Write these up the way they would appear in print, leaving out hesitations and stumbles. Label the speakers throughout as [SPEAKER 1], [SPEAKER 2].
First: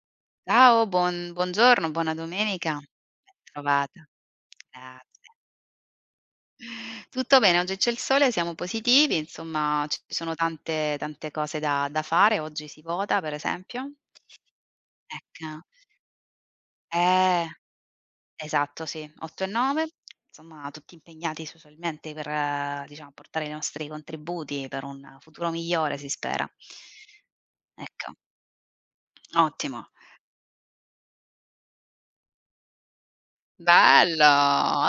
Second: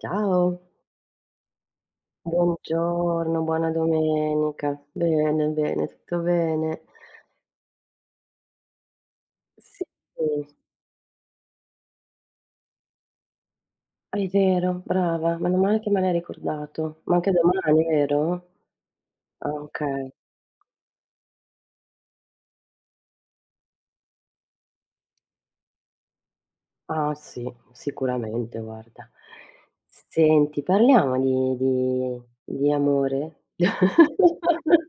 [SPEAKER 1] Ciao,
[SPEAKER 2] Ciao, buongiorno, buona domenica.
[SPEAKER 1] buongiorno, buona
[SPEAKER 2] Bentrovata,
[SPEAKER 1] domenica.
[SPEAKER 2] grazie.
[SPEAKER 1] Bene, bene, tutto bene.
[SPEAKER 2] Tutto bene, oggi c'è il sole, siamo positivi,
[SPEAKER 1] Sì,
[SPEAKER 2] insomma ci sono tante cose da fare, oggi si vota per esempio.
[SPEAKER 1] è vero, brava,
[SPEAKER 2] Ecco.
[SPEAKER 1] meno male che me l'hai ricordato. Ma anche
[SPEAKER 2] Eh,
[SPEAKER 1] domani, vero?
[SPEAKER 2] esatto, sì, 8 e
[SPEAKER 1] Ah,
[SPEAKER 2] 9,
[SPEAKER 1] okay.
[SPEAKER 2] insomma tutti impegnati socialmente per, diciamo, portare i nostri contributi per un futuro migliore, si spera.
[SPEAKER 1] Ah sì,
[SPEAKER 2] Ecco,
[SPEAKER 1] sicuramente guarda.
[SPEAKER 2] ottimo.
[SPEAKER 1] Senti, parliamo di amore?
[SPEAKER 2] Bello,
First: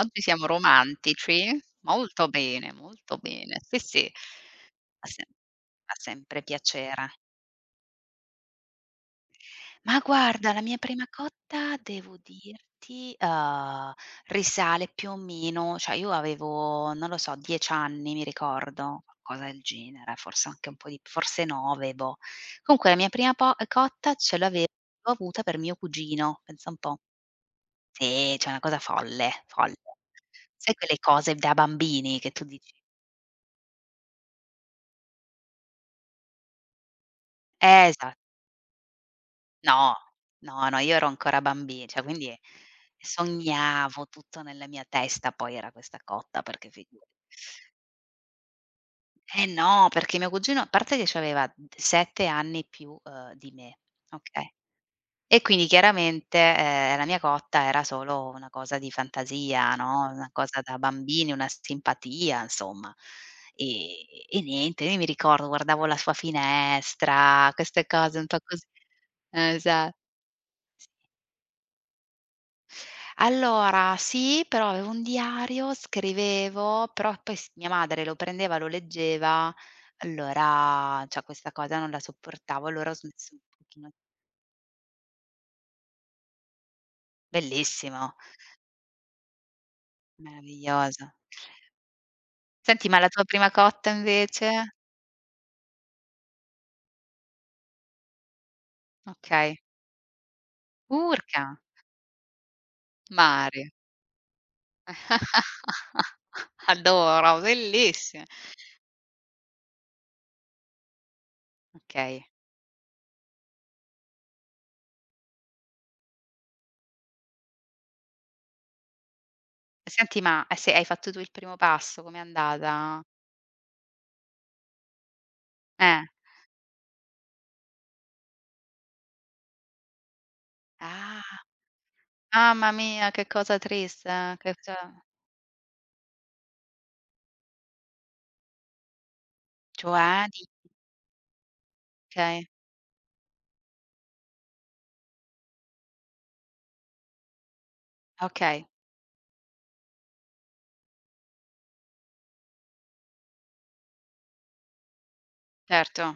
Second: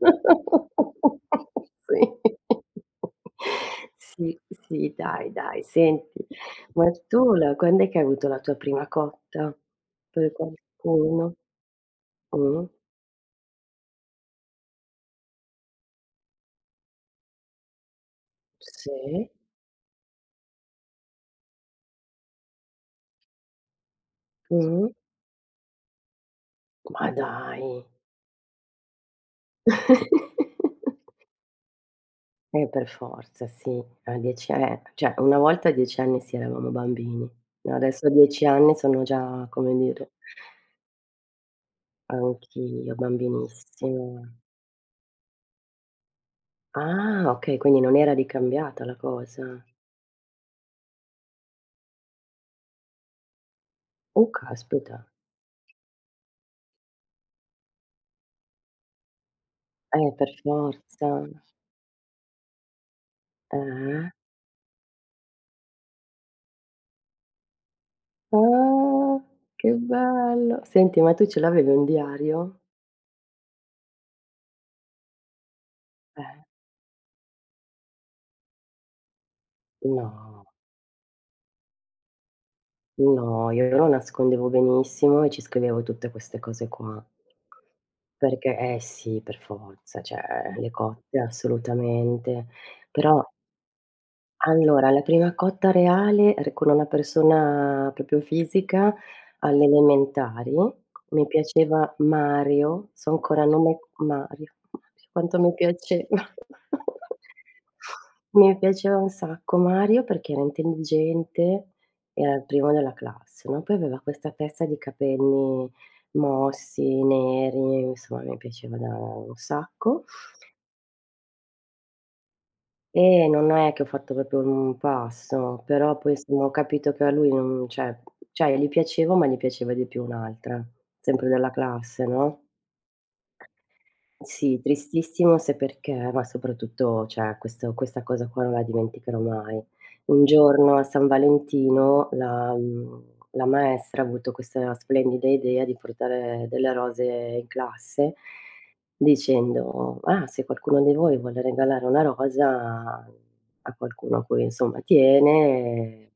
[SPEAKER 2] oggi siamo romantici. Molto
[SPEAKER 1] Sì.
[SPEAKER 2] bene, molto bene. Sì, sì,
[SPEAKER 1] Sì, sì,
[SPEAKER 2] fa sem
[SPEAKER 1] dai, dai,
[SPEAKER 2] fa
[SPEAKER 1] senti,
[SPEAKER 2] sempre
[SPEAKER 1] ma
[SPEAKER 2] piacere.
[SPEAKER 1] tu la quand'è che hai avuto la tua prima cotta?
[SPEAKER 2] Ma
[SPEAKER 1] Per
[SPEAKER 2] guarda, la mia prima
[SPEAKER 1] qualcuno?
[SPEAKER 2] cotta, devo
[SPEAKER 1] Mh,
[SPEAKER 2] dirti, risale più o meno, cioè io avevo, non lo so, 10 anni, mi ricordo,
[SPEAKER 1] sì,
[SPEAKER 2] qualcosa del genere, forse anche un po' di, forse 9, boh. Comunque la mia prima po cotta ce l'avevo
[SPEAKER 1] mh,
[SPEAKER 2] avuta per mio cugino, pensa un po'.
[SPEAKER 1] ma dai.
[SPEAKER 2] Sì, cioè una cosa folle, folle. Sai quelle cose da bambini che tu dici.
[SPEAKER 1] Per forza, sì. A 10 cioè una volta a 10 anni sì, eravamo bambini. No, adesso a
[SPEAKER 2] Esa
[SPEAKER 1] 10 anni sono già, come
[SPEAKER 2] No,
[SPEAKER 1] dire,
[SPEAKER 2] no, no, io ero ancora bambi cioè quindi
[SPEAKER 1] anch'io
[SPEAKER 2] sognavo
[SPEAKER 1] bambinissima.
[SPEAKER 2] tutto nella mia testa, poi era questa cotta, perché figurati.
[SPEAKER 1] Ah, okay, quindi non era ricambiata la
[SPEAKER 2] Eh
[SPEAKER 1] cosa.
[SPEAKER 2] no, perché mio cugino, a parte che c'aveva d 7 anni più, di me,
[SPEAKER 1] Oh
[SPEAKER 2] okay?
[SPEAKER 1] caspita.
[SPEAKER 2] E quindi chiaramente, la mia cotta era solo una cosa di fantasia, no,
[SPEAKER 1] Per
[SPEAKER 2] una cosa da
[SPEAKER 1] forza.
[SPEAKER 2] bambini, una simpatia insomma.
[SPEAKER 1] Eh.
[SPEAKER 2] E niente, io mi ricordo, guardavo la sua finestra, queste cose un po' così.
[SPEAKER 1] Ah, che
[SPEAKER 2] Esa
[SPEAKER 1] bello. Senti, ma tu ce l'avevi un diario?
[SPEAKER 2] Allora sì, però avevo un diario,
[SPEAKER 1] Eh.
[SPEAKER 2] scrivevo, però poi s mia madre lo prendeva, lo leggeva,
[SPEAKER 1] No,
[SPEAKER 2] allora cioè questa cosa non la sopportavo, allora ho smesso un
[SPEAKER 1] no, io lo
[SPEAKER 2] pochino.
[SPEAKER 1] nascondevo benissimo e ci scrivevo tutte queste cose qua.
[SPEAKER 2] Bellissimo,
[SPEAKER 1] Perché eh sì, per forza, cioè le
[SPEAKER 2] meraviglioso.
[SPEAKER 1] cotte assolutamente.
[SPEAKER 2] Senti, ma la
[SPEAKER 1] Però
[SPEAKER 2] tua prima cotta invece?
[SPEAKER 1] allora, la prima cotta reale r con una persona proprio fisica
[SPEAKER 2] Okay.
[SPEAKER 1] alle elementari, mi
[SPEAKER 2] Urca,
[SPEAKER 1] piaceva Mario, so ancora
[SPEAKER 2] mare.
[SPEAKER 1] nome Mario, Mario, quanto mi piaceva.
[SPEAKER 2] Adoro, bellissime.
[SPEAKER 1] Mi piaceva un sacco Mario perché era intelligente,
[SPEAKER 2] Okay.
[SPEAKER 1] era il primo della classe, no, poi aveva questa testa di capelli mossi, neri, insomma mi piaceva da un sacco.
[SPEAKER 2] Senti, ma se hai fatto tu il primo passo, com'è andata?
[SPEAKER 1] Non è che ho fatto proprio un passo, però
[SPEAKER 2] Eh.
[SPEAKER 1] poi insomma ho capito che a lui non cioè cioè gli piacevo, ma gli piaceva di più un'altra, sempre
[SPEAKER 2] Ah,
[SPEAKER 1] della classe, no?
[SPEAKER 2] mamma mia, che cosa triste, che
[SPEAKER 1] Sì,
[SPEAKER 2] cosa,
[SPEAKER 1] tristissimo se perché ma soprattutto, cioè questo questa cosa qua non la dimenticherò mai.
[SPEAKER 2] cioè,
[SPEAKER 1] Un
[SPEAKER 2] di
[SPEAKER 1] giorno a San Valentino
[SPEAKER 2] okay,
[SPEAKER 1] la la maestra ha avuto questa splendida idea di portare delle rose in classe
[SPEAKER 2] okay,
[SPEAKER 1] dicendo: "Ah, se qualcuno di voi vuole regalare una rosa a qualcuno a cui insomma
[SPEAKER 2] certo.
[SPEAKER 1] tiene,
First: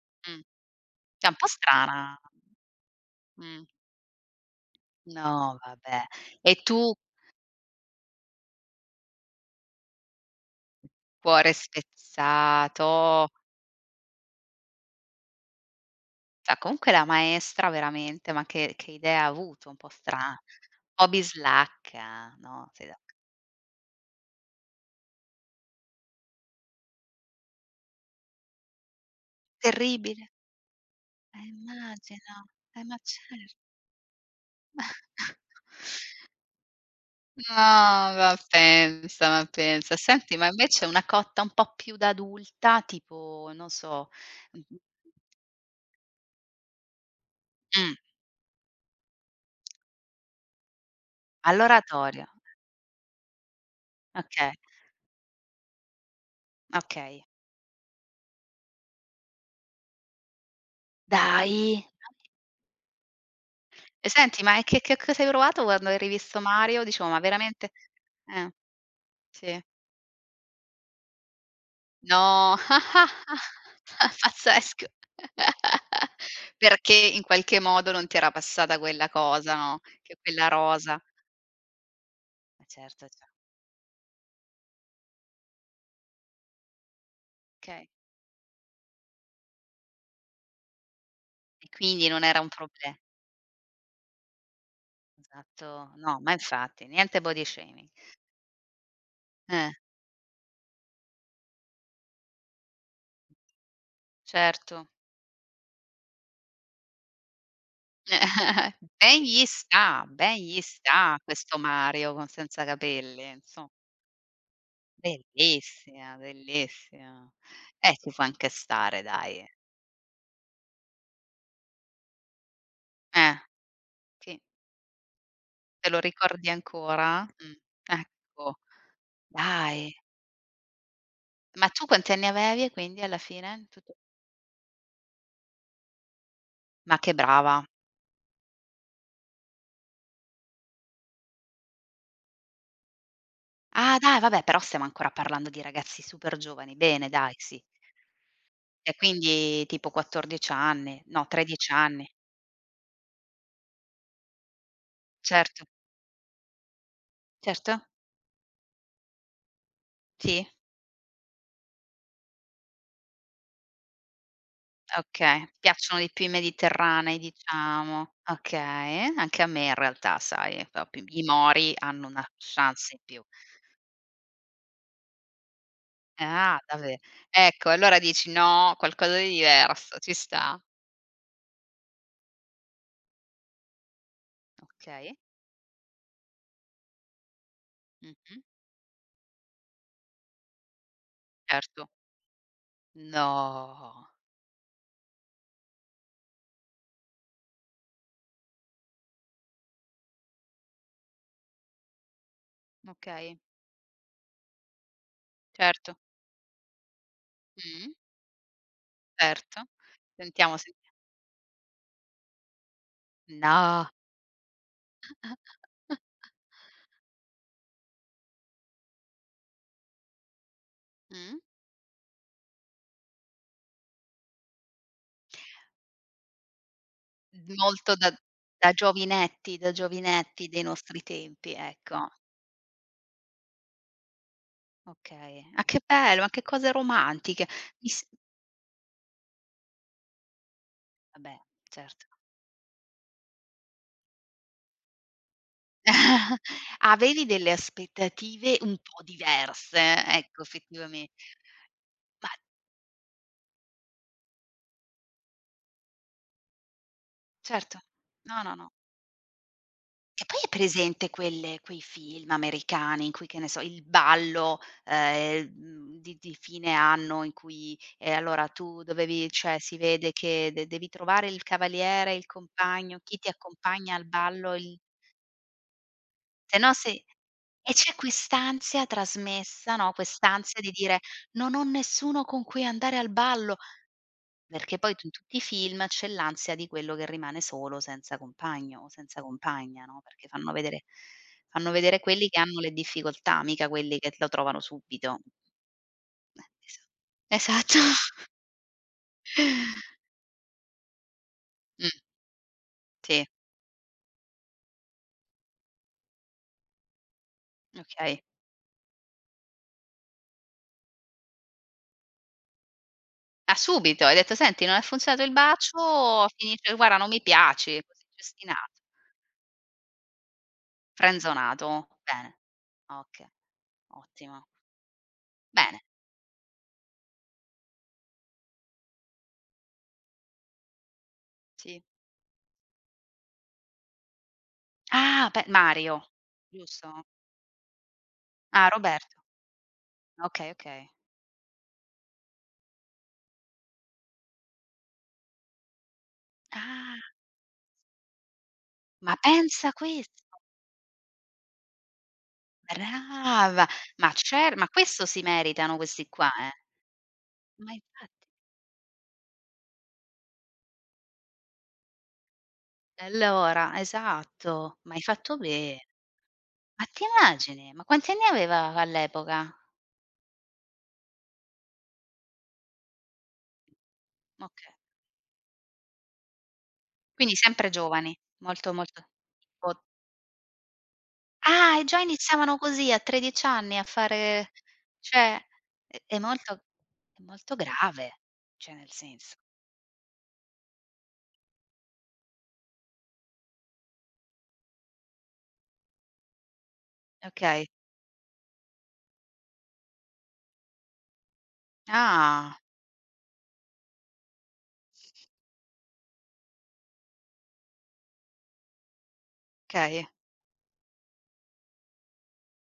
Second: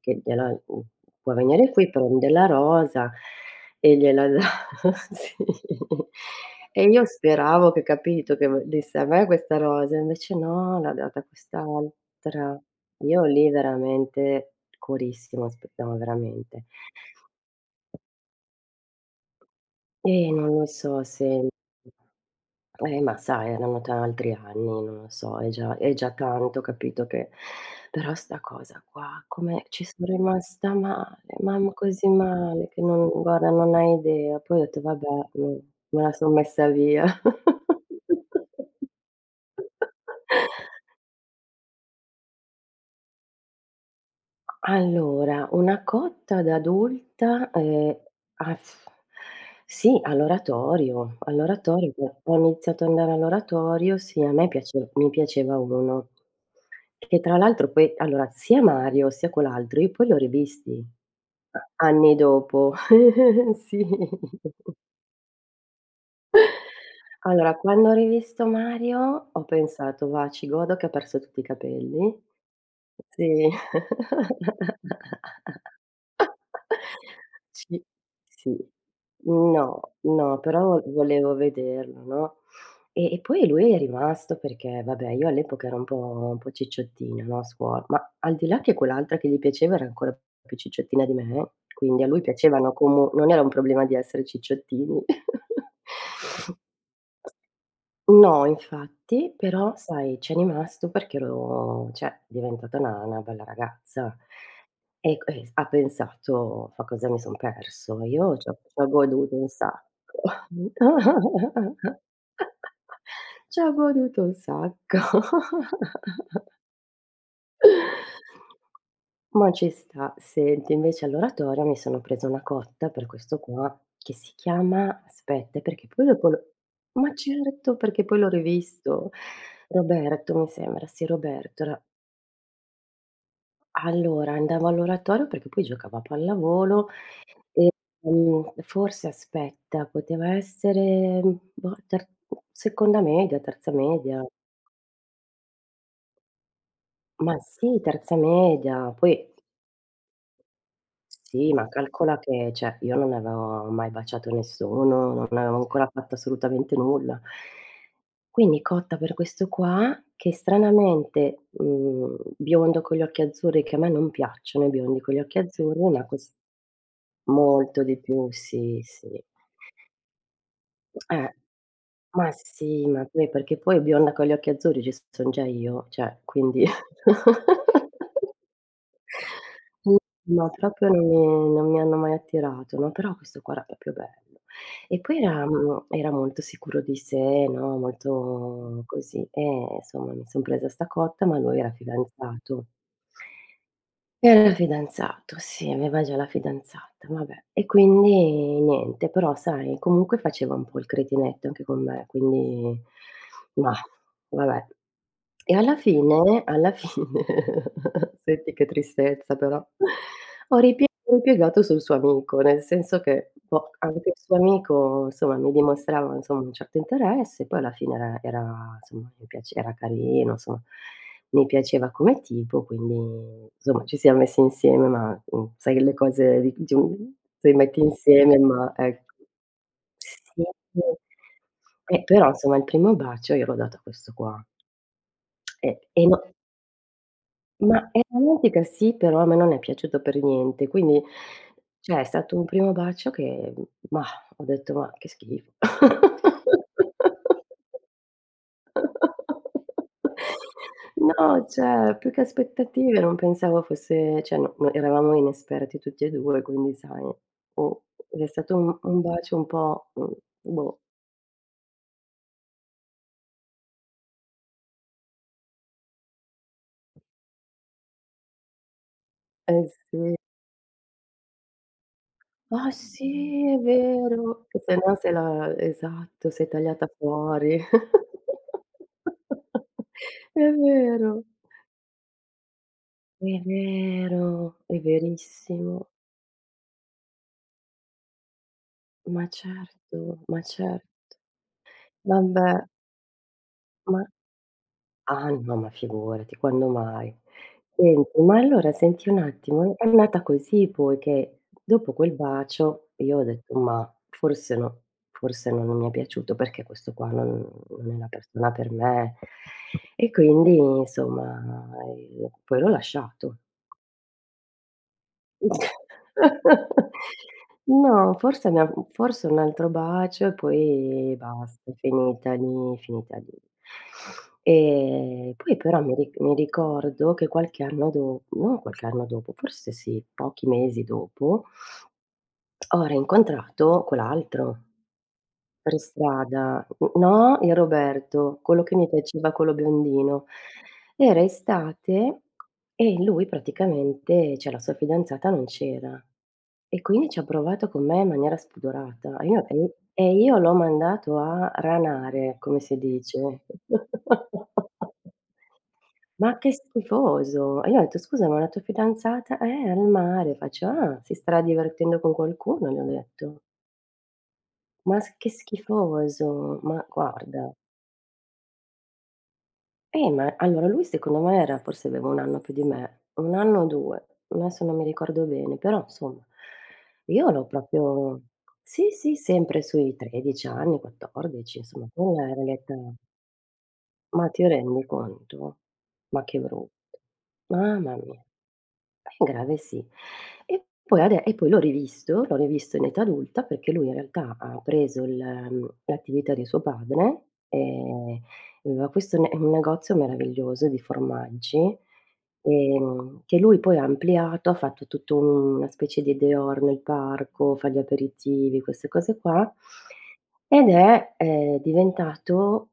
[SPEAKER 1] che
[SPEAKER 2] Mh.
[SPEAKER 1] gliela
[SPEAKER 2] È un
[SPEAKER 1] può
[SPEAKER 2] po'
[SPEAKER 1] venire qui,
[SPEAKER 2] strana.
[SPEAKER 1] prende la rosa".
[SPEAKER 2] Mh.
[SPEAKER 1] E gliela da sì.
[SPEAKER 2] No, vabbè. E
[SPEAKER 1] E
[SPEAKER 2] tu,
[SPEAKER 1] io speravo che capito, che v desse a me questa rosa, invece no, l'ha data a
[SPEAKER 2] cuore
[SPEAKER 1] quest'altra. Io
[SPEAKER 2] spezzato.
[SPEAKER 1] lì veramente corissimo aspettavo
[SPEAKER 2] Cioè
[SPEAKER 1] veramente.
[SPEAKER 2] comunque la maestra veramente, ma che idea ha avuto, un po'
[SPEAKER 1] E
[SPEAKER 2] strana,
[SPEAKER 1] non lo
[SPEAKER 2] un
[SPEAKER 1] so
[SPEAKER 2] po'
[SPEAKER 1] se
[SPEAKER 2] bislacca, no, sei
[SPEAKER 1] eh,
[SPEAKER 2] d'ac
[SPEAKER 1] ma sai erano altri anni, non lo so, è già tanto, capito, che però sta cosa qua, come ci son
[SPEAKER 2] terribile,
[SPEAKER 1] rimasta male, mamma così
[SPEAKER 2] immagino,
[SPEAKER 1] male che
[SPEAKER 2] ma
[SPEAKER 1] non
[SPEAKER 2] cer
[SPEAKER 1] guarda non hai idea. Poi ho detto: "Vabbè, mhmm, me la son messa via".
[SPEAKER 2] No, ma pensa, ma pensa. Senti, ma invece una cotta un po' più da adulta, tipo, non so, mh-mh,
[SPEAKER 1] Allora, una cotta da adulta,
[SPEAKER 2] mh,
[SPEAKER 1] ah, f- sì, all'oratorio, all'oratorio,
[SPEAKER 2] all'oratorio,
[SPEAKER 1] ho iniziato ad andare all'oratorio, sì, a me
[SPEAKER 2] okay,
[SPEAKER 1] piace mi piaceva uno. Che
[SPEAKER 2] okay.
[SPEAKER 1] tra l'altro poi allora sia Mario sia quell'altro io poi li ho rivisti eh,
[SPEAKER 2] Dai!
[SPEAKER 1] anni dopo. Sì.
[SPEAKER 2] E senti, ma che cosa hai provato quando hai rivisto Mario? Dicevo, ma
[SPEAKER 1] Allora
[SPEAKER 2] veramente
[SPEAKER 1] quando ho rivisto
[SPEAKER 2] eh,
[SPEAKER 1] Mario ho
[SPEAKER 2] sì.
[SPEAKER 1] pensato: "Va, ci godo che ha perso tutti i capelli".
[SPEAKER 2] No,
[SPEAKER 1] Sì.
[SPEAKER 2] pazzesco. Perché in qualche
[SPEAKER 1] Sì,
[SPEAKER 2] modo non ti era
[SPEAKER 1] sì.
[SPEAKER 2] passata quella cosa, no,
[SPEAKER 1] No,
[SPEAKER 2] che
[SPEAKER 1] no,
[SPEAKER 2] quella
[SPEAKER 1] però vo
[SPEAKER 2] rosa,
[SPEAKER 1] volevo vederlo, no,
[SPEAKER 2] eh certo,
[SPEAKER 1] e
[SPEAKER 2] cer
[SPEAKER 1] poi lui è rimasto perché, vabbè, io all'epoca ero un po' cicciottina, no, a scuola,
[SPEAKER 2] okay.
[SPEAKER 1] ma al di là che quell'altra che gli piaceva era ancora più cicciottina di me,
[SPEAKER 2] E
[SPEAKER 1] quindi
[SPEAKER 2] quindi
[SPEAKER 1] a lui
[SPEAKER 2] non era un
[SPEAKER 1] piacevano
[SPEAKER 2] proble
[SPEAKER 1] comu non era un problema di essere cicciottini.
[SPEAKER 2] esatto, no, ma infatti, niente body shaming.
[SPEAKER 1] No, infatti,
[SPEAKER 2] Eh,
[SPEAKER 1] però sai, c'è rimasto perché ero cioè diventata una bella ragazza.
[SPEAKER 2] certo.
[SPEAKER 1] E q e s ha pensato: "Ma cosa mi son perso? Io c'ho goduto un sacco."
[SPEAKER 2] Ben gli sta questo Mario con senza capelli,
[SPEAKER 1] "C'ho
[SPEAKER 2] inso
[SPEAKER 1] goduto un sacco."
[SPEAKER 2] bellissima, bellissima. Ci può anche stare, dai.
[SPEAKER 1] Ma ci sta. Senti, invece all'oratorio mi sono presa una cotta per
[SPEAKER 2] Eh,
[SPEAKER 1] questo qua, che si
[SPEAKER 2] sì.
[SPEAKER 1] chiama aspetta, perché
[SPEAKER 2] Te lo
[SPEAKER 1] poi dopo lo
[SPEAKER 2] ricordi
[SPEAKER 1] ma
[SPEAKER 2] ancora?
[SPEAKER 1] certo, perché poi l'ho
[SPEAKER 2] Ecco,
[SPEAKER 1] rivisto.
[SPEAKER 2] dai.
[SPEAKER 1] Roberto mi sembra, sì Roberto
[SPEAKER 2] Ma
[SPEAKER 1] era
[SPEAKER 2] tu quanti anni avevi e quindi alla fine? Tutto,
[SPEAKER 1] allora andavo all'oratorio perché poi giocavo a pallavolo
[SPEAKER 2] ma che brava.
[SPEAKER 1] e, forse aspetta, poteva essere, mhmm, boh, ter seconda media, terza
[SPEAKER 2] Ah dai,
[SPEAKER 1] media.
[SPEAKER 2] vabbè, però stiamo ancora parlando di ragazzi super giovani. Bene, dai,
[SPEAKER 1] Ma
[SPEAKER 2] sì.
[SPEAKER 1] sì, terza media,
[SPEAKER 2] E
[SPEAKER 1] poi
[SPEAKER 2] quindi tipo 14 anni, no
[SPEAKER 1] sì, ma
[SPEAKER 2] 13 anni.
[SPEAKER 1] calcola che cioè, io non avevo mai baciato nessuno, non avevo
[SPEAKER 2] Certo,
[SPEAKER 1] ancora fatto assolutamente nulla.
[SPEAKER 2] certo.
[SPEAKER 1] Quindi cotta per questo qua, che
[SPEAKER 2] Sì,
[SPEAKER 1] stranamente, biondo con gli occhi azzurri, che a me non piacciono i biondi con gli occhi
[SPEAKER 2] okay. Ti
[SPEAKER 1] azzurri,
[SPEAKER 2] piacciono
[SPEAKER 1] ma
[SPEAKER 2] di più i
[SPEAKER 1] ques
[SPEAKER 2] mediterranei,
[SPEAKER 1] molto di
[SPEAKER 2] diciamo.
[SPEAKER 1] più, sì, sì.
[SPEAKER 2] Okay, anche a me in realtà, sai, proprio i
[SPEAKER 1] Eh.
[SPEAKER 2] Mori hanno una
[SPEAKER 1] Ma sì,
[SPEAKER 2] chance in
[SPEAKER 1] ma
[SPEAKER 2] più.
[SPEAKER 1] poi perché poi bionda con gli occhi azzurri ci son già io, cioè
[SPEAKER 2] Ah,
[SPEAKER 1] quindi
[SPEAKER 2] vabbè. Ecco, allora dici: "No, qualcosa di diverso, ci
[SPEAKER 1] No,
[SPEAKER 2] sta."
[SPEAKER 1] proprio non mi hanno mai attirato, no, però questo qua era proprio bello. E
[SPEAKER 2] Okay.
[SPEAKER 1] poi era era molto sicuro di sé, no,
[SPEAKER 2] Mh-mh.
[SPEAKER 1] molto così. E insomma mi son presa 'sta cotta, ma lui era
[SPEAKER 2] Certo.
[SPEAKER 1] fidanzato.
[SPEAKER 2] No.
[SPEAKER 1] Era fidanzato, sì, aveva già la fidanzata, vabbè. E quindi niente, però sai, comunque faceva un po' il cretinetto anche con me, quindi
[SPEAKER 2] Okay,
[SPEAKER 1] mah, vabbè. E
[SPEAKER 2] certo.
[SPEAKER 1] alla fine
[SPEAKER 2] Mh,
[SPEAKER 1] senti che tristezza però,
[SPEAKER 2] certo.
[SPEAKER 1] ho
[SPEAKER 2] Sentiamo, senti
[SPEAKER 1] ripiegato sul suo amico, nel senso che, boh,
[SPEAKER 2] no.
[SPEAKER 1] anche il suo amico insomma mi dimostrava insomma un certo interesse, poi alla fine era insomma mi piace era carino, insomma.
[SPEAKER 2] Mh.
[SPEAKER 1] Mi piaceva come tipo, quindi insomma ci siamo messi insieme, ma, sai che le cose di un le metti
[SPEAKER 2] Molto da
[SPEAKER 1] insieme,
[SPEAKER 2] da
[SPEAKER 1] ma ecco.
[SPEAKER 2] giovinetti da giovinetti dei nostri
[SPEAKER 1] Sì.
[SPEAKER 2] tempi, ecco.
[SPEAKER 1] Però insomma il primo bacio io l'ho dato a questo qua.
[SPEAKER 2] Okay. Ah,
[SPEAKER 1] E
[SPEAKER 2] che
[SPEAKER 1] no,
[SPEAKER 2] bello, ma che cose romantiche. Mi
[SPEAKER 1] ma è
[SPEAKER 2] s
[SPEAKER 1] romantica sì, però a me non è piaciuto per niente, quindi
[SPEAKER 2] vabbè,
[SPEAKER 1] cioè è
[SPEAKER 2] certo.
[SPEAKER 1] stato un primo bacio che, mah, ho detto: "Ma che schifo."
[SPEAKER 2] Avevi delle aspettative un po' diverse, ecco, effettivamen
[SPEAKER 1] No, cioè più che
[SPEAKER 2] ma
[SPEAKER 1] aspettative non pensavo fosse cioè no no eravamo inesperti tutti e 2, quindi sai, mh,
[SPEAKER 2] certo.
[SPEAKER 1] ed è
[SPEAKER 2] No, no,
[SPEAKER 1] stato
[SPEAKER 2] no.
[SPEAKER 1] un bacio un po',
[SPEAKER 2] E poi è
[SPEAKER 1] boh,
[SPEAKER 2] presente quelle quei film americani in cui, che ne so, il ballo, di fine anno in cui, e allora tu dovevi, cioè
[SPEAKER 1] eh
[SPEAKER 2] si vede
[SPEAKER 1] sì.
[SPEAKER 2] che de devi trovare il cavaliere, il
[SPEAKER 1] Ah
[SPEAKER 2] compagno, chi ti
[SPEAKER 1] sì, è
[SPEAKER 2] accompagna al
[SPEAKER 1] vero,
[SPEAKER 2] ballo,
[SPEAKER 1] che se
[SPEAKER 2] il
[SPEAKER 1] no se la esatto, sei
[SPEAKER 2] se no
[SPEAKER 1] tagliata
[SPEAKER 2] se
[SPEAKER 1] fuori.
[SPEAKER 2] e c'è quest'ansia trasmessa, no,
[SPEAKER 1] È
[SPEAKER 2] quest'ansia di dire:
[SPEAKER 1] vero,
[SPEAKER 2] "Non ho nessuno con cui andare al
[SPEAKER 1] è
[SPEAKER 2] ballo."
[SPEAKER 1] vero,
[SPEAKER 2] Perché
[SPEAKER 1] è
[SPEAKER 2] poi tu in tutti i film
[SPEAKER 1] verissimo.
[SPEAKER 2] c'è l'ansia di quello che rimane solo senza compagno o senza
[SPEAKER 1] Ma
[SPEAKER 2] compagna,
[SPEAKER 1] certo,
[SPEAKER 2] no, perché
[SPEAKER 1] ma
[SPEAKER 2] fanno
[SPEAKER 1] cer
[SPEAKER 2] vedere fanno vedere quelli che hanno
[SPEAKER 1] vabbè,
[SPEAKER 2] le difficoltà, mica quelli
[SPEAKER 1] ma
[SPEAKER 2] che lo trovano subito.
[SPEAKER 1] ah no, ma figurati,
[SPEAKER 2] Eh,
[SPEAKER 1] quando mai.
[SPEAKER 2] esa esatto.
[SPEAKER 1] Senti, ma allora senti un attimo, è andata così poi che
[SPEAKER 2] Mh,
[SPEAKER 1] dopo quel bacio io
[SPEAKER 2] sì,
[SPEAKER 1] ho detto: "Ma forse no forse non mi è piaciuto perché questo qua non è la
[SPEAKER 2] okay.
[SPEAKER 1] persona per me." E quindi insomma, poi l'ho lasciato.
[SPEAKER 2] Ah, subito, hai detto: "Senti, non è funzionato il bacio, finisce guarda non mi piaci",
[SPEAKER 1] No,
[SPEAKER 2] così
[SPEAKER 1] forse una
[SPEAKER 2] cestinato,
[SPEAKER 1] forse un altro bacio e poi basta, è
[SPEAKER 2] frenzonato.
[SPEAKER 1] finita
[SPEAKER 2] Bene,
[SPEAKER 1] lì, finita
[SPEAKER 2] okay,
[SPEAKER 1] lì.
[SPEAKER 2] ottimo.
[SPEAKER 1] E poi
[SPEAKER 2] Bene,
[SPEAKER 1] però mi ricordo che qualche anno do non qualche anno dopo, forse sì, pochi mesi dopo,
[SPEAKER 2] sì.
[SPEAKER 1] ho rincontrato quell'altro.
[SPEAKER 2] Ah, pe
[SPEAKER 1] Per
[SPEAKER 2] Mario,
[SPEAKER 1] strada, n
[SPEAKER 2] giusto?
[SPEAKER 1] no, il Roberto, quello
[SPEAKER 2] Ah,
[SPEAKER 1] che mi
[SPEAKER 2] Roberto.
[SPEAKER 1] piaceva, quello biondino.
[SPEAKER 2] Okay, okay.
[SPEAKER 1] Era estate e lui praticamente cioè la sua fidanzata non c'era e
[SPEAKER 2] Ah.
[SPEAKER 1] quindi ci ha provato con me in maniera
[SPEAKER 2] Ma
[SPEAKER 1] spudorata
[SPEAKER 2] pensa
[SPEAKER 1] e
[SPEAKER 2] questo,
[SPEAKER 1] io l'ho mandato a ranare, come si dice.
[SPEAKER 2] brava, ma questo si meritano questi qua,
[SPEAKER 1] Ma che
[SPEAKER 2] eh.
[SPEAKER 1] schifoso! E
[SPEAKER 2] Ma
[SPEAKER 1] io ho detto: "Scusa,
[SPEAKER 2] infatti.
[SPEAKER 1] ma la tua fidanzata." Al mare." Faccio: "Ah, si starà divertendo con qualcuno", gli ho detto.
[SPEAKER 2] Allora, esatto, ma
[SPEAKER 1] Ma
[SPEAKER 2] hai
[SPEAKER 1] s che
[SPEAKER 2] fatto bene.
[SPEAKER 1] schifoso,
[SPEAKER 2] Ma
[SPEAKER 1] ma
[SPEAKER 2] ti
[SPEAKER 1] guarda.
[SPEAKER 2] immagini? Ma quanti anni aveva all'epoca?
[SPEAKER 1] Ma allora lui secondo me era forse aveva 1 anno più di me, 1 anno o 2, adesso
[SPEAKER 2] Okay.
[SPEAKER 1] non mi ricordo bene, però insomma io
[SPEAKER 2] Quindi
[SPEAKER 1] l'ho
[SPEAKER 2] sempre giovani,
[SPEAKER 1] proprio
[SPEAKER 2] molto,
[SPEAKER 1] sì,
[SPEAKER 2] molto,
[SPEAKER 1] sì, sempre
[SPEAKER 2] tipo,
[SPEAKER 1] sui 13 anni, 14,
[SPEAKER 2] ah, e
[SPEAKER 1] insomma
[SPEAKER 2] già
[SPEAKER 1] quella era
[SPEAKER 2] iniziavano
[SPEAKER 1] l'età.
[SPEAKER 2] così a 13 anni a
[SPEAKER 1] Ma ti
[SPEAKER 2] fare,
[SPEAKER 1] rendi
[SPEAKER 2] cioè
[SPEAKER 1] conto?
[SPEAKER 2] è
[SPEAKER 1] Ma che
[SPEAKER 2] molto
[SPEAKER 1] brutto.
[SPEAKER 2] è molto
[SPEAKER 1] Mamma
[SPEAKER 2] grave,
[SPEAKER 1] mia.
[SPEAKER 2] cioè nel
[SPEAKER 1] È
[SPEAKER 2] senso
[SPEAKER 1] grave sì. E poi ade e poi l'ho rivisto in età adulta perché lui in realtà ha preso il l'attività di suo padre,
[SPEAKER 2] okay.
[SPEAKER 1] ehm, aveva questo ne un negozio meraviglioso di formaggi,
[SPEAKER 2] Ah,
[SPEAKER 1] che lui poi ha ampliato, ha fatto tutto un una specie di dehors nel parco, fa gli aperitivi, queste cose qua,
[SPEAKER 2] okay.
[SPEAKER 1] ed è, diventato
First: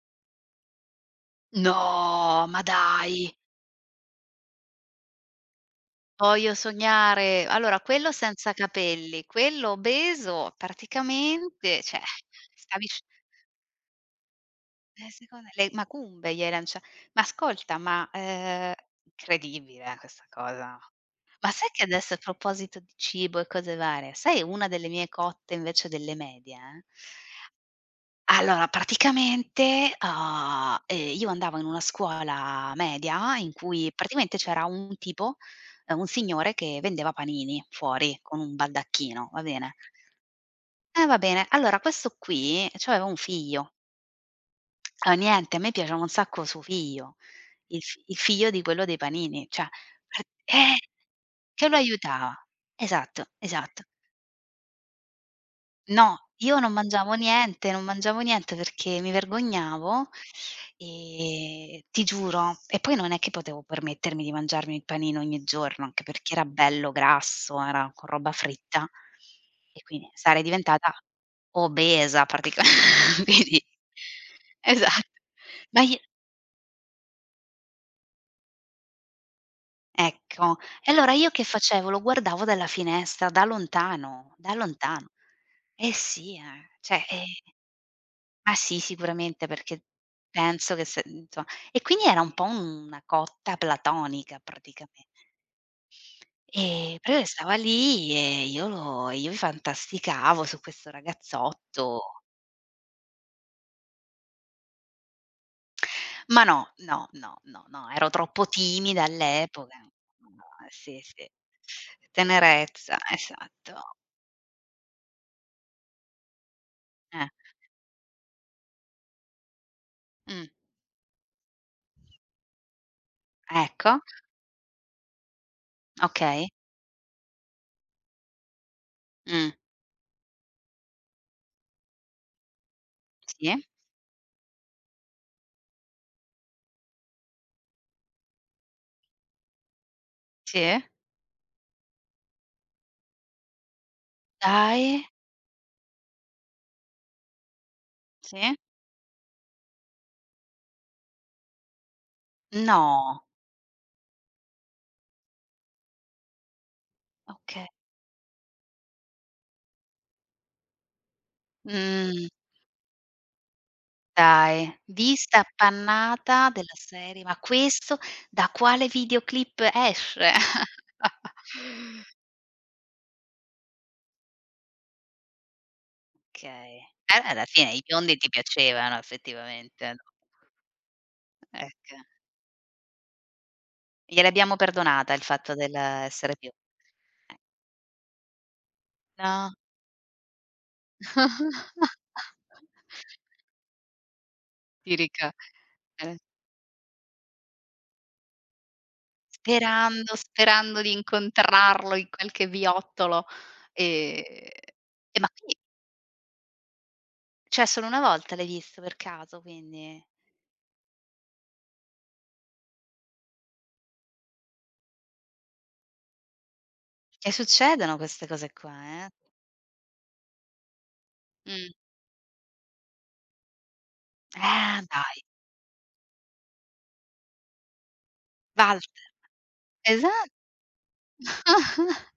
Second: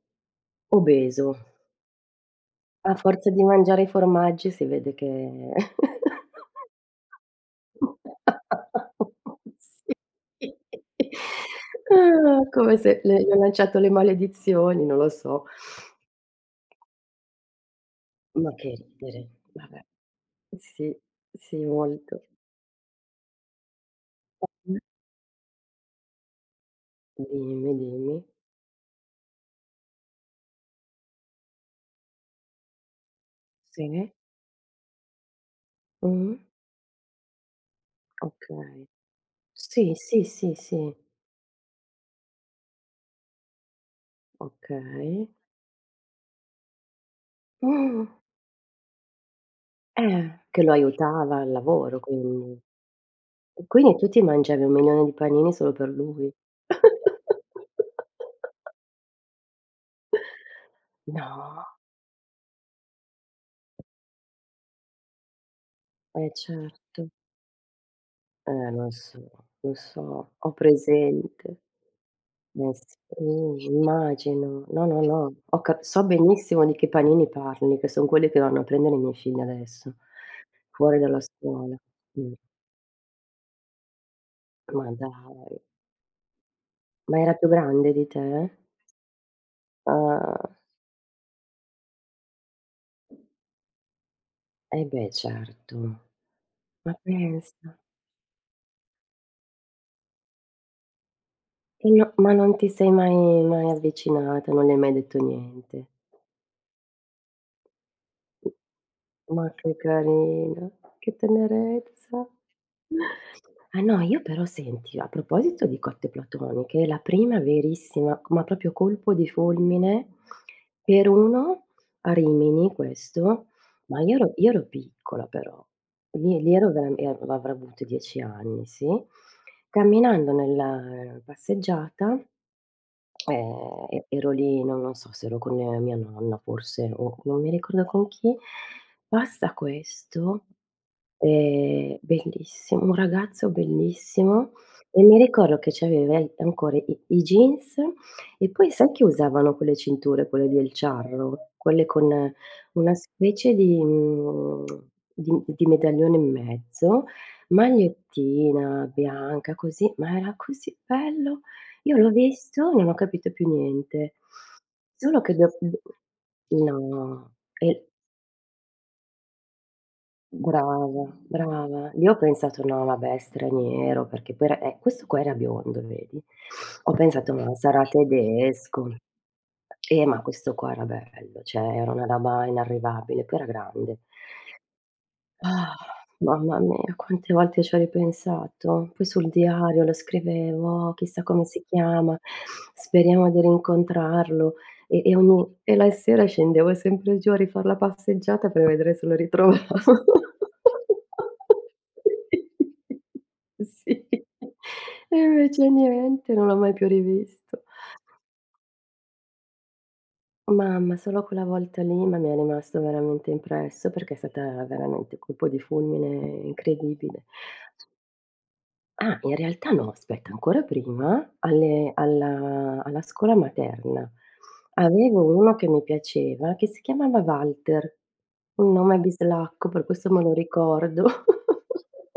[SPEAKER 1] obeso.
[SPEAKER 2] No, ma
[SPEAKER 1] A
[SPEAKER 2] dai!
[SPEAKER 1] forza di mangiare i formaggi si vede che
[SPEAKER 2] Voglio sognare. Allora quello senza capelli, quello obeso
[SPEAKER 1] Sì.
[SPEAKER 2] praticamente, cioè
[SPEAKER 1] Ah, come
[SPEAKER 2] stavi
[SPEAKER 1] se
[SPEAKER 2] sc
[SPEAKER 1] le gli ho lanciato le maledizioni, non lo so.
[SPEAKER 2] secondo le macumbe gli hai lancia ma ascolta, ma,
[SPEAKER 1] Ma che ridere. Vabbè.
[SPEAKER 2] incredibile, questa cosa.
[SPEAKER 1] Sì,
[SPEAKER 2] Ma
[SPEAKER 1] sì,
[SPEAKER 2] sai che adesso, a
[SPEAKER 1] molto.
[SPEAKER 2] proposito di cibo e cose varie, sai una
[SPEAKER 1] Mh.
[SPEAKER 2] delle mie cotte invece delle medie? Eh?
[SPEAKER 1] Dimmi, dimmi.
[SPEAKER 2] Allora praticamente, io andavo in una scuola media in cui
[SPEAKER 1] Sì.
[SPEAKER 2] praticamente c'era un tipo, un
[SPEAKER 1] Mh.
[SPEAKER 2] signore che vendeva panini fuori con un
[SPEAKER 1] Okay.
[SPEAKER 2] baldacchino, va bene?
[SPEAKER 1] Sì, sì, sì, sì.
[SPEAKER 2] Va bene. Allora questo qui c'aveva un figlio. Ah,
[SPEAKER 1] Okay.
[SPEAKER 2] niente, a me piaceva un sacco suo figlio, il fi
[SPEAKER 1] Mh.
[SPEAKER 2] il figlio di quello dei panini, cioè per
[SPEAKER 1] Che lo aiutava al
[SPEAKER 2] che lo
[SPEAKER 1] lavoro
[SPEAKER 2] aiutava.
[SPEAKER 1] quindi.
[SPEAKER 2] Esatto,
[SPEAKER 1] E
[SPEAKER 2] esatto.
[SPEAKER 1] quindi tu ti mangiavi 1.000.000 di panini solo per
[SPEAKER 2] No,
[SPEAKER 1] lui.
[SPEAKER 2] io non mangiavo niente, non mangiavo niente perché mi vergognavo,
[SPEAKER 1] No.
[SPEAKER 2] ti giuro. E poi non è che potevo permettermi di mangiarmi il panino ogni giorno, anche
[SPEAKER 1] Eh
[SPEAKER 2] perché era bello
[SPEAKER 1] certo,
[SPEAKER 2] grasso, era co roba
[SPEAKER 1] eh
[SPEAKER 2] fritta
[SPEAKER 1] lo so, lo
[SPEAKER 2] e quindi
[SPEAKER 1] so,
[SPEAKER 2] sarei
[SPEAKER 1] ho
[SPEAKER 2] diventata
[SPEAKER 1] presente.
[SPEAKER 2] obesa pratica
[SPEAKER 1] Eh sì,
[SPEAKER 2] quindi
[SPEAKER 1] immagino. No, no,
[SPEAKER 2] esatto.
[SPEAKER 1] no, ho
[SPEAKER 2] Ma
[SPEAKER 1] cap
[SPEAKER 2] i
[SPEAKER 1] so benissimo di che panini parli, che son quelli che vanno a prendere i miei figli adesso,
[SPEAKER 2] ecco. E
[SPEAKER 1] fuori
[SPEAKER 2] allora
[SPEAKER 1] dalla
[SPEAKER 2] io che
[SPEAKER 1] scuola.
[SPEAKER 2] facevo? Lo
[SPEAKER 1] Mh,
[SPEAKER 2] guardavo dalla finestra, da lontano, da
[SPEAKER 1] ma
[SPEAKER 2] lontano.
[SPEAKER 1] dai,
[SPEAKER 2] Eh sì, eh.
[SPEAKER 1] ma era più grande di
[SPEAKER 2] Ah
[SPEAKER 1] te?
[SPEAKER 2] sì, sicuramente perché
[SPEAKER 1] Ah,
[SPEAKER 2] penso che se insomma, e quindi era un po' una cotta platonica
[SPEAKER 1] eh
[SPEAKER 2] praticamen
[SPEAKER 1] beh certo, ma
[SPEAKER 2] però io stava
[SPEAKER 1] pensa.
[SPEAKER 2] lì e io fantasticavo su questo
[SPEAKER 1] E
[SPEAKER 2] ragazzotto.
[SPEAKER 1] no ma non ti sei mai mai avvicinata, non le hai mai detto niente?
[SPEAKER 2] Ma no, no, no, no, no, ero troppo timida
[SPEAKER 1] Ma
[SPEAKER 2] all'epoca.
[SPEAKER 1] che
[SPEAKER 2] No,
[SPEAKER 1] carina,
[SPEAKER 2] sì,
[SPEAKER 1] che
[SPEAKER 2] sì.
[SPEAKER 1] tenerezza.
[SPEAKER 2] Tenerezza,
[SPEAKER 1] Ah
[SPEAKER 2] esatto.
[SPEAKER 1] no, io però senti, a proposito di cotte platoniche, la
[SPEAKER 2] Eh.
[SPEAKER 1] prima verissima, ma proprio colpo di fulmine,
[SPEAKER 2] Mh.
[SPEAKER 1] per uno a Rimini questo,
[SPEAKER 2] Ecco,
[SPEAKER 1] ma io ero piccola però, lì
[SPEAKER 2] okay.
[SPEAKER 1] lì ero veram e av avrò avuto 10 anni, sì,
[SPEAKER 2] Mh.
[SPEAKER 1] camminando nella passeggiata.
[SPEAKER 2] Sì,
[SPEAKER 1] E ero lì, non so se ero con mia nonna forse o non mi ricordo con chi, passa questo.
[SPEAKER 2] sì.
[SPEAKER 1] Bellissimo, un ragazzo bellissimo e
[SPEAKER 2] Dai.
[SPEAKER 1] mi ricordo che c'aveva i ancora i i jeans e
[SPEAKER 2] Sì.
[SPEAKER 1] poi sai che usavano quelle cinture, quelle del charro? Quelle con una
[SPEAKER 2] No.
[SPEAKER 1] specie di di medaglione in mezzo,
[SPEAKER 2] Okay.
[SPEAKER 1] magliettina bianca così, ma era così bello. Io l'ho
[SPEAKER 2] Mh.
[SPEAKER 1] visto, e non ho capito più niente.
[SPEAKER 2] Dai,
[SPEAKER 1] Solo che
[SPEAKER 2] vista
[SPEAKER 1] dop d
[SPEAKER 2] appannata della serie:
[SPEAKER 1] no,
[SPEAKER 2] "Ma
[SPEAKER 1] e
[SPEAKER 2] questo da quale videoclip esce?"
[SPEAKER 1] brava, brava. Io ho pensato: "No vabbè, straniero", perché poi era questo qua era biondo, vedi.
[SPEAKER 2] Okay.
[SPEAKER 1] Ho
[SPEAKER 2] Beh,
[SPEAKER 1] pensato:
[SPEAKER 2] alla
[SPEAKER 1] "Ma
[SPEAKER 2] fine i
[SPEAKER 1] sarà
[SPEAKER 2] biondi ti
[SPEAKER 1] tedesco".
[SPEAKER 2] piacevano effettivamente, no,
[SPEAKER 1] Ma questo qua era bello, cioè era
[SPEAKER 2] ecco.
[SPEAKER 1] una roba inarrivabile, poi era grande.
[SPEAKER 2] Gliel'abbiamo perdonata il fatto
[SPEAKER 1] Ah,
[SPEAKER 2] dell'essere bio
[SPEAKER 1] mamma mia, quante volte ci ho ripensato. Poi sul
[SPEAKER 2] no?
[SPEAKER 1] diario lo scrivevo: "Oh, chissà come si chiama, speriamo di rincontrarlo."
[SPEAKER 2] Ti
[SPEAKER 1] E e
[SPEAKER 2] rica
[SPEAKER 1] ogni e la
[SPEAKER 2] eh,
[SPEAKER 1] sera scendevo sempre giù a rifar la passeggiata per vedere se lo ritrovavo.
[SPEAKER 2] sperando sperando di incontrarlo in qualche viottolo.
[SPEAKER 1] Sì.
[SPEAKER 2] Ehm,
[SPEAKER 1] E
[SPEAKER 2] ma quindi
[SPEAKER 1] invece niente, non l'ho mai più rivisto.
[SPEAKER 2] cioè solo una volta l'hai visto per caso quindi?
[SPEAKER 1] Mamma, solo quella volta lì, ma mi è rimasto veramente impresso perché è stata veramente colpo di fulmine incredibile.
[SPEAKER 2] E succedono queste cose qua, eh.
[SPEAKER 1] Ah, in realtà no, aspetta, ancora prima
[SPEAKER 2] Mh.
[SPEAKER 1] alle alla alla scuola materna,
[SPEAKER 2] Ah, dai,
[SPEAKER 1] avevo uno che mi piaceva che si chiamava Walter, un nome
[SPEAKER 2] Walter,
[SPEAKER 1] bislacco, per questo me
[SPEAKER 2] esatto.
[SPEAKER 1] lo ricordo.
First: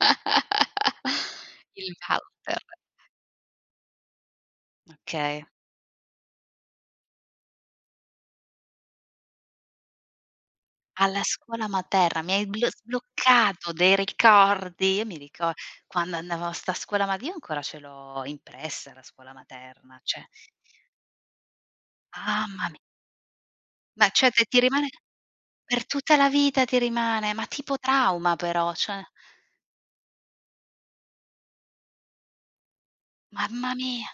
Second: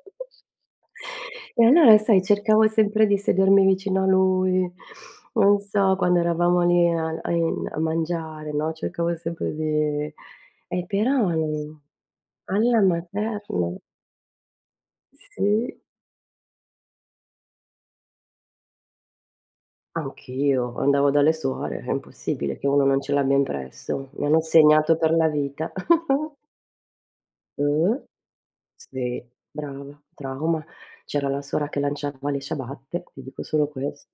[SPEAKER 1] E
[SPEAKER 2] Il
[SPEAKER 1] allora sai,
[SPEAKER 2] Walter,
[SPEAKER 1] cercavo sempre di sedermi vicino a lui,
[SPEAKER 2] okay.
[SPEAKER 1] non so, quando eravamo lì a mangiare, no, cercavo sempre di
[SPEAKER 2] Alla
[SPEAKER 1] però
[SPEAKER 2] scuola materna, mi hai blo
[SPEAKER 1] alla materna
[SPEAKER 2] sbloccato dei ricordi. Io mi ricor
[SPEAKER 1] sì.
[SPEAKER 2] quando andavo a 'sta scuola, ma io ancora ce l'ho impressa la scuola materna, cioè
[SPEAKER 1] Anch'io, andavo dalle suore, è impossibile
[SPEAKER 2] mamma
[SPEAKER 1] che
[SPEAKER 2] mi
[SPEAKER 1] uno non ce l'abbia
[SPEAKER 2] ma
[SPEAKER 1] impresso. Mi
[SPEAKER 2] cioè
[SPEAKER 1] hanno
[SPEAKER 2] te ti rimane
[SPEAKER 1] segnato per la vita.
[SPEAKER 2] per tutta la vita, ti rimane, ma tipo
[SPEAKER 1] Mh,
[SPEAKER 2] trauma però, cioè.
[SPEAKER 1] sì, brava, trauma. C'era la suora che lanciava le ciabatte, ti dico solo
[SPEAKER 2] Mamma mia,
[SPEAKER 1] ques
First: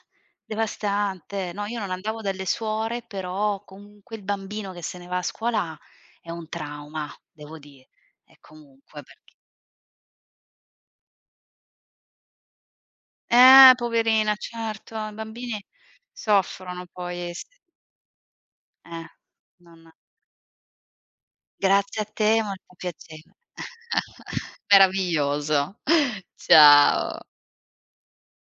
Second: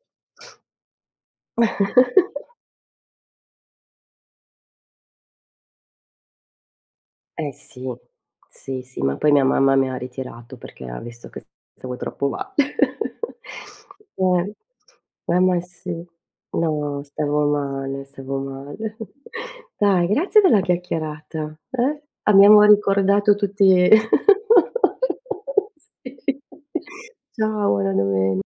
[SPEAKER 2] devastante. No, io non andavo dalle suore, però comunque il bambino che se ne va a scuola è un trauma,
[SPEAKER 1] Eh
[SPEAKER 2] devo dire.
[SPEAKER 1] sì,
[SPEAKER 2] E
[SPEAKER 1] sì, sì,
[SPEAKER 2] comunque
[SPEAKER 1] ma poi
[SPEAKER 2] perché
[SPEAKER 1] mia mamma mi ha ritirato perché ha visto che stavo troppo male.
[SPEAKER 2] poverina,
[SPEAKER 1] Eh,
[SPEAKER 2] certo, i
[SPEAKER 1] ma
[SPEAKER 2] bambini
[SPEAKER 1] sì.
[SPEAKER 2] soffrono
[SPEAKER 1] No,
[SPEAKER 2] poi s
[SPEAKER 1] stavo male, stavo male.
[SPEAKER 2] eh, non,
[SPEAKER 1] Dai, grazie della chiacchierata,
[SPEAKER 2] grazie
[SPEAKER 1] eh.
[SPEAKER 2] a te,
[SPEAKER 1] Abbiamo
[SPEAKER 2] molto
[SPEAKER 1] ricordato
[SPEAKER 2] piacevole.
[SPEAKER 1] tutti
[SPEAKER 2] Meraviglioso.
[SPEAKER 1] sì.
[SPEAKER 2] Ciao.
[SPEAKER 1] Ciao, buona domen